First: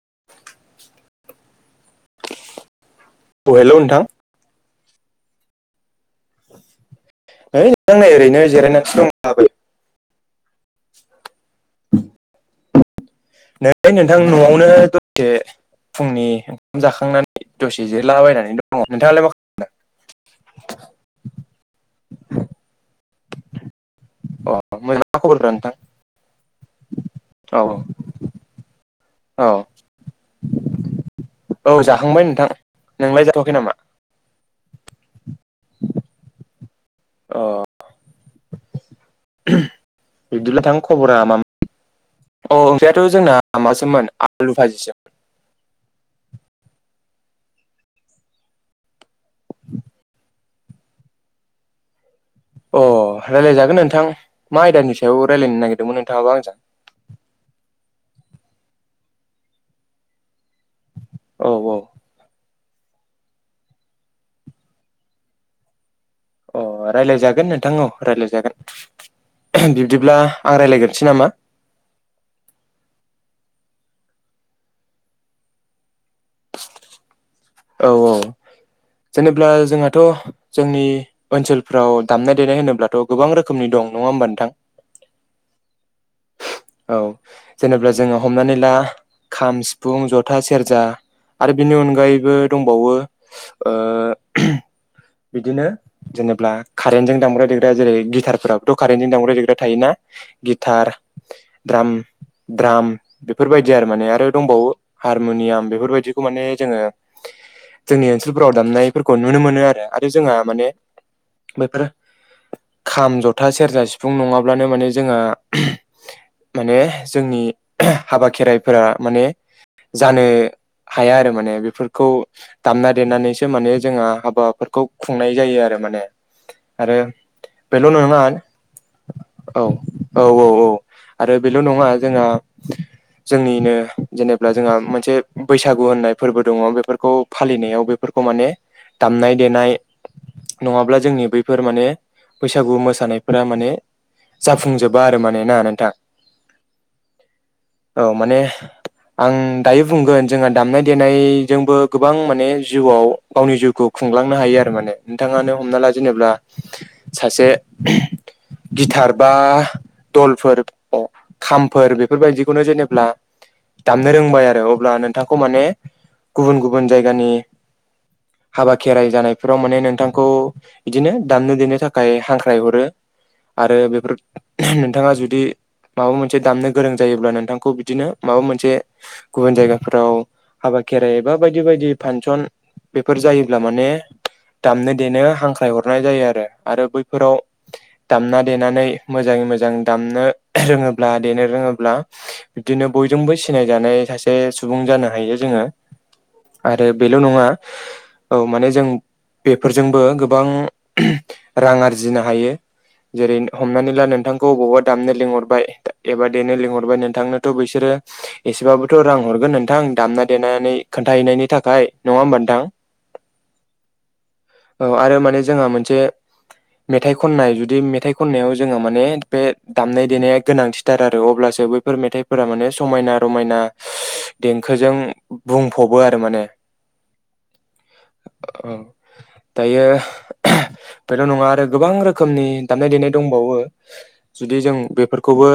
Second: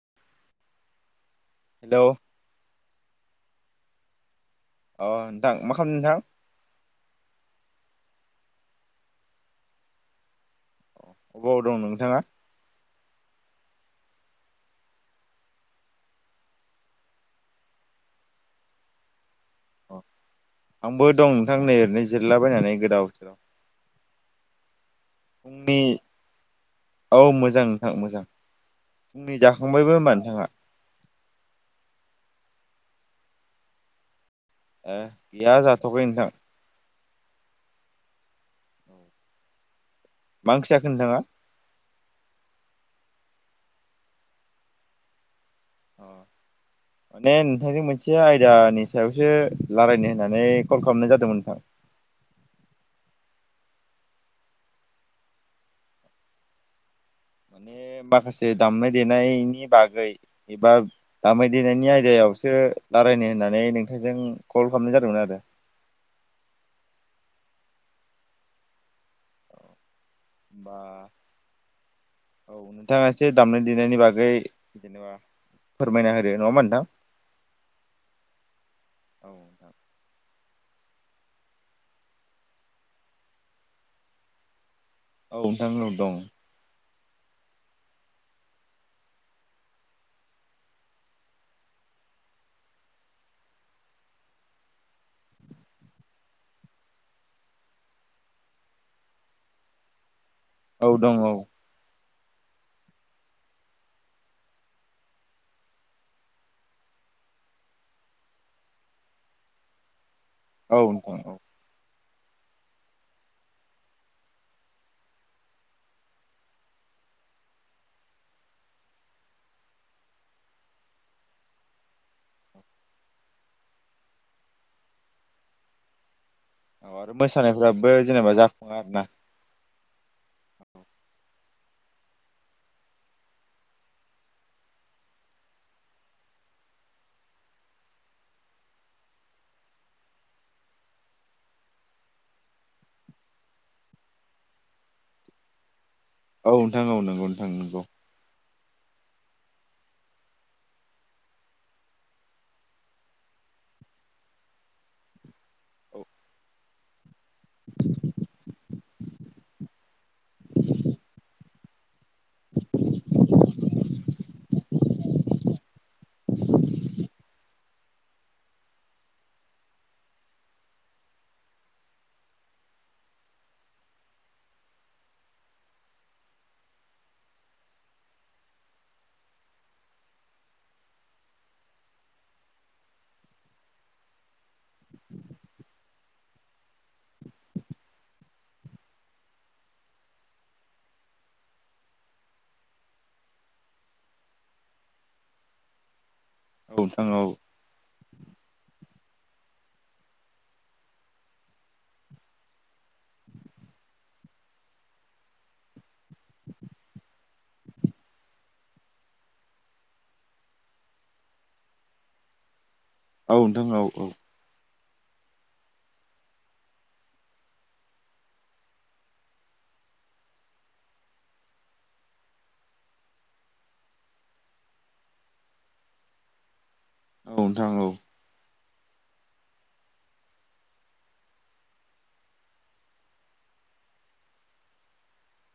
[inaudible] हेल' औ हेल' नोंथां। अ नोंथां मा खामदों नोंथां? है नोंथां ओरैनो जिरायनासो दंलाबायो। अबाव दं नोंथाङा? नै नोंथां न'आवनो दसे फुंनि ओंखाम जाखांनानै दसे जिरलाबायनानै दङ नोंथाङालाय मा खालाम? आंबो दं नोंथां नै ओरैनो जिरलाबायनानै गोदाव सोराव। अ मोजांना मा खबरफ्रा नोंथां? फुंनि औ मोजां नोंथां मोजां। फुंनि औ जाखांबायबो ओमबा नोंथाङा? औ जाखांबाय नोंथां नोंलाय जाथ'याखै नामा? ए गैया जाथ'याखै नोंथां। अ मा बिबदिला ओंख्रि थां जाखो खबरा नोंथाङा? मामोन? अ ओंख्रायाथ' जोंना मासोमोन आलु फाजिसो। अ माने नोंथांजों मोनसे आयदानि सायावसो रालायनो होननानै कल खालामनाय जादोंमोन नोंथां। [inaudible] अ रायलायजागोन नोंथां मा आयदानि सायाव रायलायनो नागिरदोंमोन नोंथाङाबा आंजों? बे माखासे दामनाय देनायनि बागै एबा औ दामनाय देनायनि औ आयदायावसो रायलायनो होननानै नोंथांजों कल खालामनाय जादोंमोन आरो अ रायलायजागोन नोंथां औ रायलायजागोन बि बिदिब्ला आं होमबा रायलायग्रोनोसै नामा औ नोंथाङा एसे दामनाय देनायनि बागै जेनेबा फोरमायना होदो नङा होमबा नोंथां? औ औ औ जेनेब्ला नोंथां। जोंहाथ' जोंनि ओनसोलफ्राव दामनाय देनाय होनोब्लाथ' गोबां रोखोमनि दं नङा होमबा नोंथां औ नोंथां औ दं औ जेनेबा जोङो हमनानै ला खाम सिफुं जथा सेरजा आरो बिनि अनगायैबो दंबावो ओ बिदिनो जेनेबा कारेन्टजों दामब्राय देग्रा जेरै गिटारफोराबोथ' कारेन्टजों दामग्रा देग्रा थायोना। औ गिथार दं औ द्राम द्राम बेफोरबायदि आरो माने आरो दंबावो हारमुनियाम बेफोरबायदि बिदिखौ माने जोङो जोंनि ओनसोलफोराव दामनायफोरखौ नुनो मोनो आरो आ जोंहा माने औ नोंथां औ। बेैफोरो खाम जथा सेरजा सिफुं नङाब्लानो माने जोंहा माने जोंनि हाबा खेराइफोरा माने जानो। हाया आरो माने बेफोरखौ दामना देनानैसो माने जोंहा हाबाफोरखौ खुंनाय जायो आरो माने औ आरो मोसानायफ्राबो बेल' नङा जेनेबा जाफुङा आरो ना औ औ औ औ आरो बेल' नङा जोंहा जोंनिनो जेनेब्ला जोंहा मोनसे बैसागु होननाय फोरबो दङ बेफोरखौ फालिनायाव बेफोरखौ माने दामनाय देनाय। नङाब्ला जोंनि बैफोर माने बैसागु मोसानायफोरा माने जाफुंजोबा आरो माने ना नोंथां औ नोंथां औ नंगौ नोंथां नंगौ औ माने आं दायो बुंगोन जोंहा दामनाय देनायजोंबो गोबां माने जिउआव गावनि जिउखौ खुंलांनो हायो आरो माने नोंथाङानो हमना ला औ जेनेबा सासे गिथार बा दलफोर खामफोर बेफोरबायदिखौनो जेनेबा दामनो रोंबाय आरो अ ब्ला नोंथांखौ माने गुबुन गुबुन जायगानि [inaudible] हाबा खेराइ जानायफोराव माने नोंथांखौ बिदिनो दामनो देनो थाखाय हांख्राय हरो। आरो बेफोर नोंथाङा जुदि माबा मोनसे दामनो गोरों जायोब्ला नोंथांखौ बिदिनो माबा मोनसे गुबुन जायगाफोराव हाबा खेराइ बा बायदि बायदि फांसन बेफोर जायोब्ला माने दामनो देनो हांख्रायहरनाय जायो आरो आरो बैफोराव दामना देनानै मोजां मोजां दामनो रोङोब्ला देनो रोङोब्ला बिनो बयजों सिनाय जानाय सा से सुबुं जानो हायो जोङो औ आरो नोंथां बेल' औ नङा औ माने जों बेफोरजोंबो गोबां रां आरजिनो हायो। जेरै हमनानै ला नोंथांखौ बबावबा दामनो लिंहरबाय एबा देनो लिंहरबाय नोंथांनोथ' बिसोरो एसेबाबो थ' रां हरगोन नोंथां दामना देनानै खोन्थाहैनायनि थाखाय नङा होमबा नोंथां। औ नोंथां औ औ औ आरो माने जोंहा मोनसे मेथाइ खननाय जुदि मेथाइ खननायाव जोंहा माने बे दामनाय देनाया गोनांथिथार आरो अब्ला सो बैफोर मेथाइफोरा माने समायना रमायना देंखोजों बुंफबो आरो माने औ नोंथां औ औ दायो बेल' नङा आरो गोबां रोखोमनि दामनाय देनाय दंबाव बो जुदि जों बेफोरखौबो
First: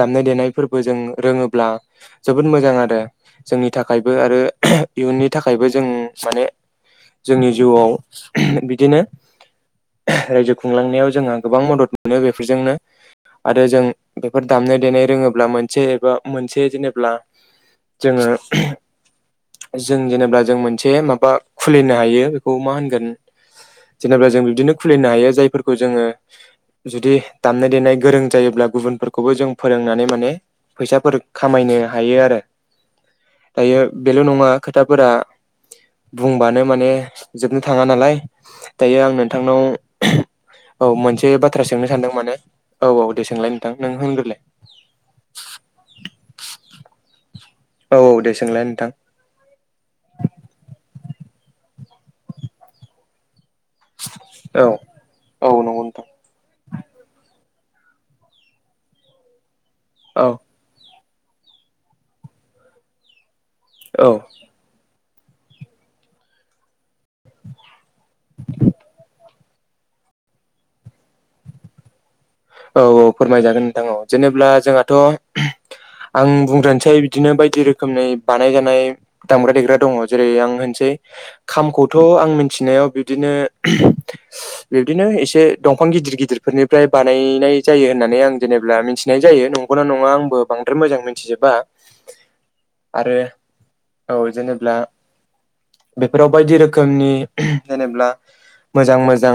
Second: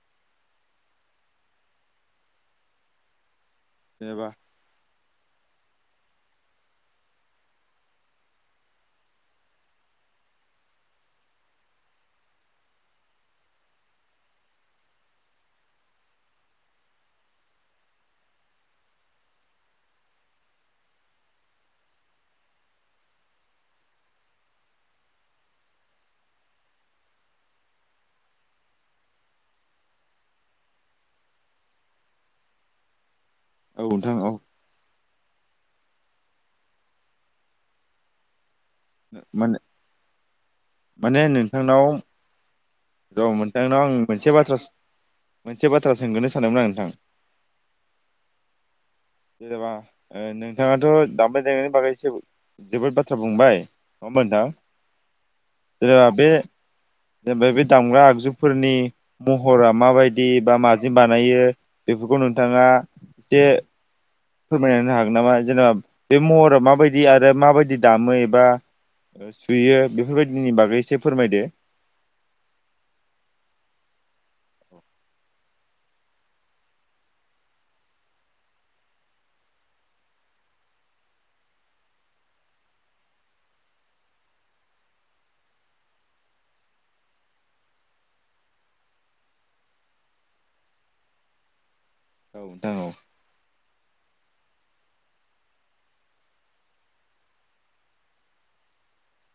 दामनाय देनाय फोरबो जों रोङोब्ला जोबोद मोजां आरो जोंनि थाखायबो जेनेबा आरो इयुननि थाखायबो जों माने जोंनि जिउआव बिदिनो रायजो खुंलांनायाव जोंहा गोबां मदद मोनो बेफोरजोंनो आरो जों बेफोर दामनाय देनाय रोङोब्ला मोनसे एबा मोनसे जेनेब ब्ला जोङो जों जेनेबा जों मोनसे माबा खुलिनो हायो बेखौ मा होनगोन जेनेबा जों बिदिनो खुलिनो हायो जायफोरखौ जोङो जुदि दामनाय देनाय गोरों जायोब्ला गुबुनफोरखौबो जों फोरोंनानै माने फैसाफोर खामायनो हायो आरो दायो औ नोंथां बेल' औ नङा खोथाफोरा बुंबानो माने जोबनो थाङा नालाय। दायो आं माने नोंथांनाव औ माने मोनसे बाथ्रा नोंथांनाव सोंनो सानदों माने औ औ दे र' सोंलाय नोंथां नोंथांनाव नों आं मोनसे होनग्रोलाय बाथ्रा मोनसे बाथ्रा सोंगोनो सानदोंमोन आं नोंथां। औ औ दे सोंलाय नोंथां। दामबाय देनायनि बागै एसे जोबोद बाथ्रा बुंबाय नङा होमबा नोंथां औ औ नंगौ नोंथां जेनेबा बे जेनेबा बे दामग्रा आगजुफोरनि महरा मा औ बायदि बा मा जों बानायो बेफोरखौ नोंथाङा एसे औ फोरमायना होनो हागोन नामा जेनेबा बे महरा माबादि आरो माबादि दामो एबा सुयो बेफोरबायदिनि बागै एसे फोरमायदो। औ औ फोरमाय जागोन नोंथां औ जेनेब्ला जोंहाथ' आं बुंग्रानोसै बिदिनो बायदि रोखोमनि बानाय जानाय दामग्रा देग्रा दङ जेरै आं होनसै खामखौथ' आं मिथिनायाव बिदिनो बिबदिनो एसे दंफां गिदिर गिदिरफोरनिफ्राय बार बानायनाय जायो होननानै आं जेनेबा मिथिनाय जायो नंगौना नङा आंबो बांद्राय मोजां मोनथिजोबा। [unintelligible] औ आरो औ जेनेब्ला बेफोराव बायदि रोखोमनि जेनेबा मोजां मोजां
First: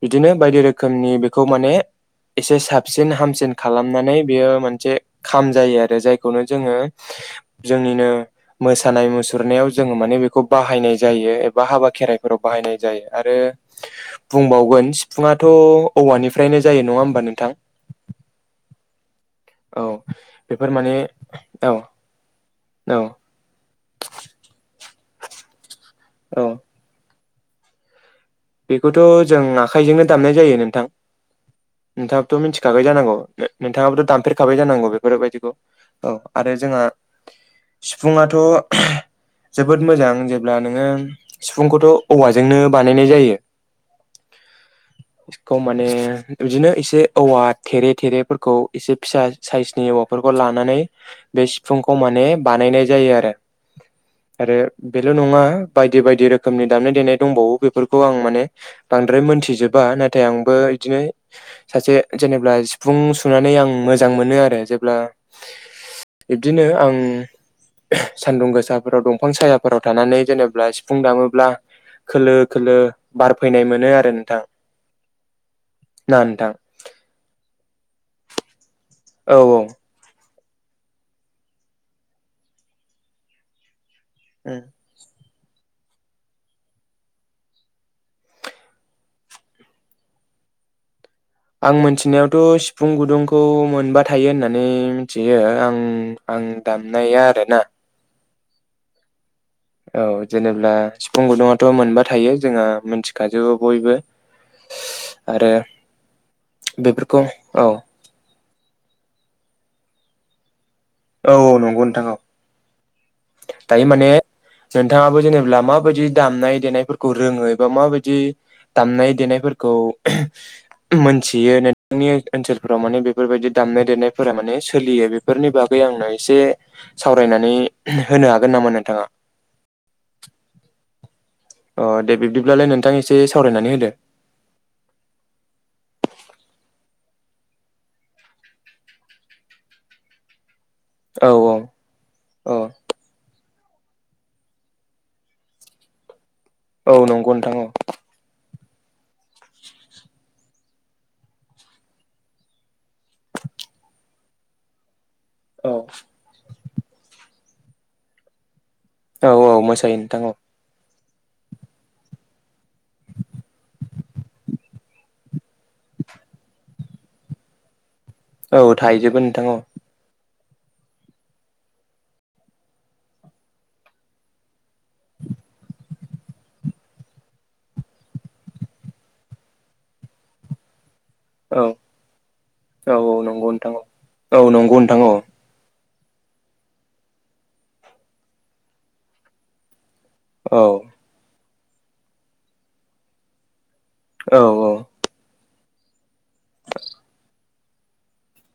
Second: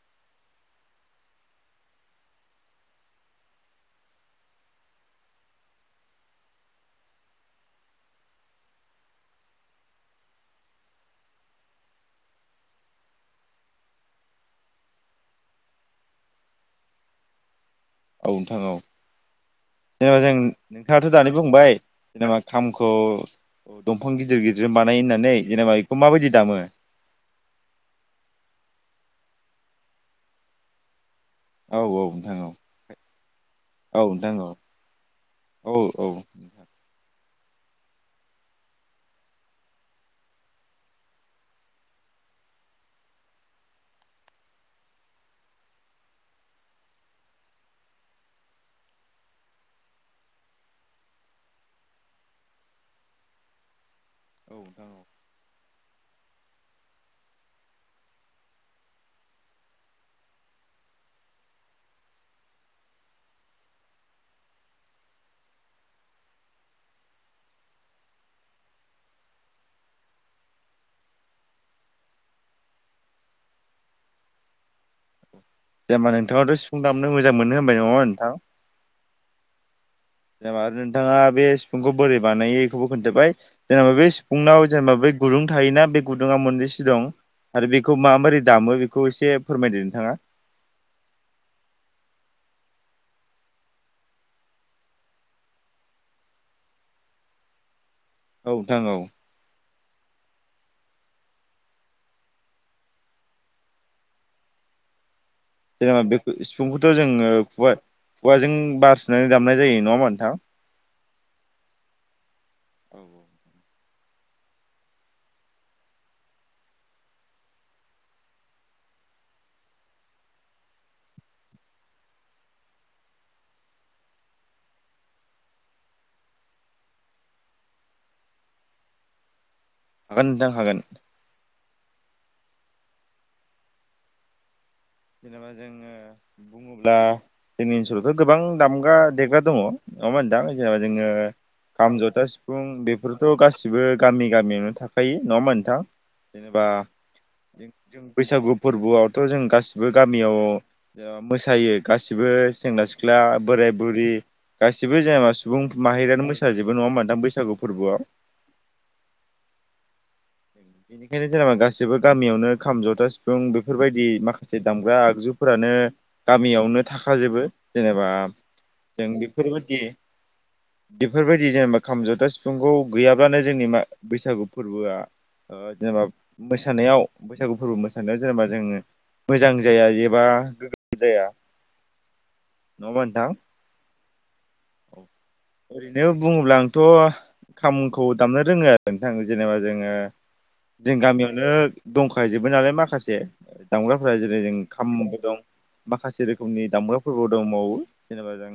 बिदिनो बायदि रोखोमनि बेखौ माने एसे साबसिन हामसिन खालामनानै बेयो मोनसे खाम जायो आरो जायखौनो जोङो जोंनिनो मोसानाय मुसुरनायाव जोङो माने बेखौ बाहायनाय जायो एबा हाबा खेराइ फोराव बाहायनाय जायो आरो बुंबावगोन सिफुुंआथ' औवानिफ्रायनो जायो नङा होमबा नोंथां? औ नोंथां औ औ जेनेबा जों बेफोर माने नोंथाङाथ' दानि औ बुंबाय जेनेबा खामखौ औ दंफां गिदिर गिदिरजों बानायो होननानै जेनेबा बेखौ माबायदि औ दामो? बेखौथ' जों आखाइजोंनो दामनाय जायो नोंथां। औ औ नोंथां नोंथाङाबोथ' औ मिथिखागाय जानांगौ औ नोंथाङाबोथ' नोंथां औ दामफेरखाबाय जानांगौ बेफोरबायदिखौ। औ आरो जोंहा सिफुङाथ' जोबोद मोजां जेब्ला नोङो सिफुंखौथ' औवाजोंनो बानायनाय जायो। [unintelligible] बेखौ माने बिदिनो एसे औवा थेरे थेरेफोरखौ एसे फिसा साइजनि औवाफोर लानानै बे सिफुंखौ माने बानायनाय जायो आरो। आरो नोंथां औ बेल' नङा बायदि बायदि रोखोमनि दामनाय देनाय दंबावो बेफोरखौ आं माने बांद्राय मोनथिजोबा नाथाय आंबो इदिनो सासे जेनेब्ला सिफुं सुनानै आं मोजां मोनो आरो जेब्ला बिब्दिनो आं सान्दुं गोसाफोराव दंफां सायाफोराव थानानै जेनेबा सिफुं दामोब्ला खोलो खोलो बारफैनाय मोनो आरो नोंथां। जेनेबा ना नोंथां नोंथांआथ' सिफुं दामनो मोजां मोनो होनबाय नङा होनबा नोंथां? औ औ। जेनेबा आरो नोंथाङा बे सिफुंखौ बोरै बानायो इखौबो खोन्थाबाय जेनेबा बे उम सिफुंनाव जेनेबा बै गुदुं थायोना बे गुदुङा मोननैसो दं आरो बेखौ माबोरै दामो बेखौ एसे फोरमायदो नोंथाङा आं मिथिनायावथ' सिफुं गुदुंखौ मोनबा थायो होननानै मिथियो आं आं दामनायया आरोना [unintelligible] औ नोंथां औ [unintelligible] औ जेनेब्ला सिफुं गुदुथ' मोनबा थायो जोंहा मिथिखाजोबो बयबो [unintelligible] आरो जेनेबा बे सिफुंखौथ' बेफोरखौ जोङोु औ खुवाजों बार सुनानै दामनाय [inaudible] जायो नङ मोनथां [unintelligible] औ नंगौ नोंथां औ दायो माने [inaudible] नोंथाङाबो जेनेा माबायदि दामनाय देनायफोरखौ रोङो एबा माबायदि दामनाय देनाय [inaudible] मोनथि नोंथनि ओनसोलफोराव माने बेफोरबायदि दामनाय देनायफोरााव [unintelligible] माने सोलियो बेफोरनि बाग [inaudible] आंनो एसे सावरायनानै होनो हागोन नामा नोंथाङा हागोन नोंथां हागोन अ दे बिब्दिब्लालाय नोंथां एसे सावरायनानै होदो जेनेबा जोङो बुङोब्ला जोंनि ओनसोलावथ' गोबां दामग्रा देग्रा दङ [unintelligible] ना होनदां जेनेबा जोङो औ खाम जथा औ सिफुं बेफोरथ' गासिबो [unintelligible] गासिबो गामि गामियावनो थाखायो नङा मोनथां जेनेबा औ नंगौ नोंथां औ जों बैसागु [inaudible] फोरबोआवथ' जों गासैबो [inaudible] गबो गामियाव मोसायो गासिबो सेंग्रा सिख्ला बोराय बुरि [unintelligible] गासैबो जाया सुबुं औ माहारियानो मोसाजोबो नङामोन दां बैसागु फोरबोआव औ औ मोसायो नोंथां औ बेनिखायनो जेनेबा गासैबो गामियावनो खाम जथा सिफुं बेफोर गामियावनो थाखाजोबो जेनेबा औ जों थाइजोबो नोंथां औ बेफोरबायदि बेफोरबायदि जेनेबा खाम जथा सिफुंखौ गैयाब्लानो जोंनि मा बैसागु फोरबोआ ओ जेनेबा मोसानायाव बैसागु फोरबो मोसानायाव जेनेबा जोङो मोजां जाया एबा गोग्गो जाया औ नङा औ होमबा औ नंगौ नोंथां औ नंगौ नोंथां औ ओरैनो बुङोब्ला आंथ' खामखौ दामनो रोङो आरो नोंथां जेनेबा जोङो औ जों गामियावनो दंखा जोबो नालाय माखासे दामग्राफ्रा जेरै औ जों खामबो दं माखासे रोखोमनि दामग्राफोरबो दंबावो जेनेबा जों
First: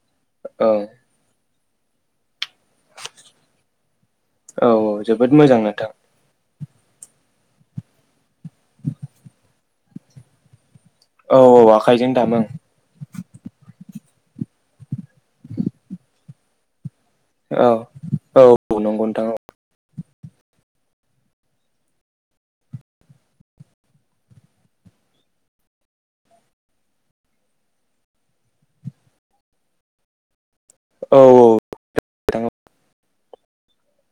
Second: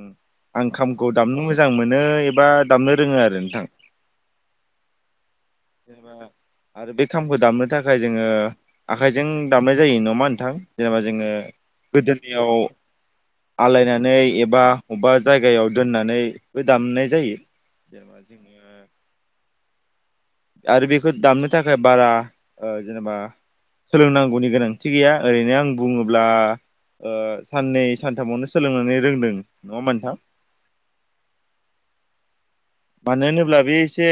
आं औ खाम नो मोजां मोनो एबा दामनो रोङो आरो नोंथां औ औ जोबोद मोजां नोंथां जेनेबा आरो बे खामखौ दामनो थाखाय जोङो आखाइजों दामनाय जायो ना मा नोंथां जेनेबा जोङो औ औ आखाइजों दामो गोदोनियाव आलायनानै एबा अब्बा जायगायाव दोननानै बो दामनाय जायो औ जेनेबा औ जोङो नंगौ नोंथां औ आरो बेखौ दामनो थाखाय बारा ओ जेनेबा सोलोंनांगौनि गोनांथि गैया ओरैनो आं बुङोब्ला ओ साननै सानथामावनो सोलोंनानै रोंदों नङा होमबा नोंथां औ औ [unintelligible] मानो होनोब्ला बे एसे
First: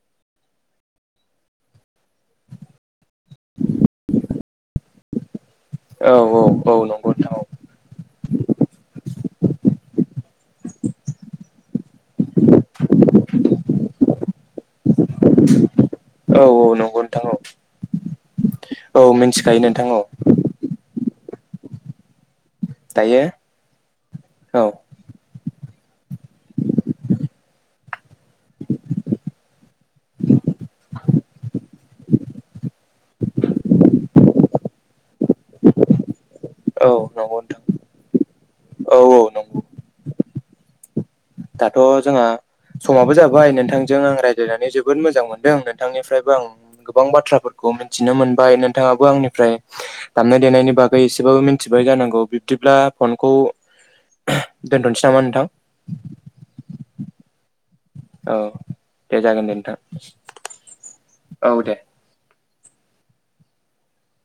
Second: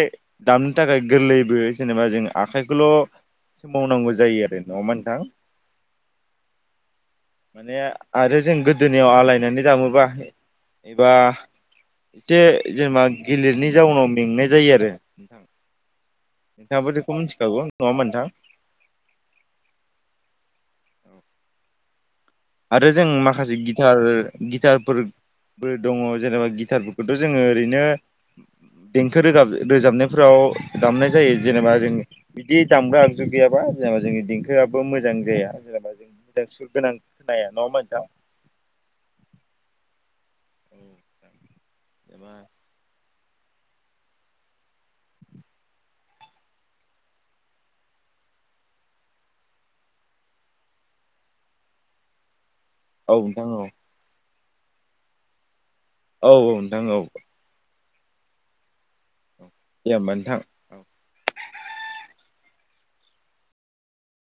दामनो थाखाय गोरलैबो जेनेबा जों आखाइखौल' सोमावनांगौ जायो आरो नङामा नोंथां औ औ औ नंगौ नोंथां माने आरो जों गोदोनियाव आलायनानै दामोबा एबा एसे जेनेबा गेलिरनि जाउनाव मेंनाय जायो आरो नोंथां औ औ नोंथाङाबो नंगौ बेखौ नोंथां मिथिखागौ नङा होमबा नोंथां औ औ मिथिखायो नोंथां औ आरो जों दायो माखासे गिथार औ गिटारफोर बो दङ जेनेबा गिटारफोरखौथ' जोङो ओरैनो देंखो रोजाब रोजाबनायफोराव दामनाय जायो जेनेबा जों बिदि दामग्रा आगजु गैयाबा जेनेबा जोंनि देंखोआबो मोजां जाया जेनेबा जों सुर औ गोनां नंगौ खोनाया नङा होमबा नोंथां औ औ नंगौ औ नोंथां दाथ' जोंहा समाबो जाबाय बाय नोंथांजों आं रायज्लायनानै जोबोद मोजां मोनदों नोंथांनिफ्रायबो आं गोबां बाथ्राफोरखौ मिथिनो मोन बाय नोंथाङाबो आंनिफ्राय दामनाय देनायनि बागै एसेबाबो मिथिबाय जानांगौ बिदिब्ला औ फनखौ नोंथां औ दोनथ'सै नामा नोंथां औ औ नोंथां औ औ दे जागोन औ दे होमबा औ नोंथां औ दे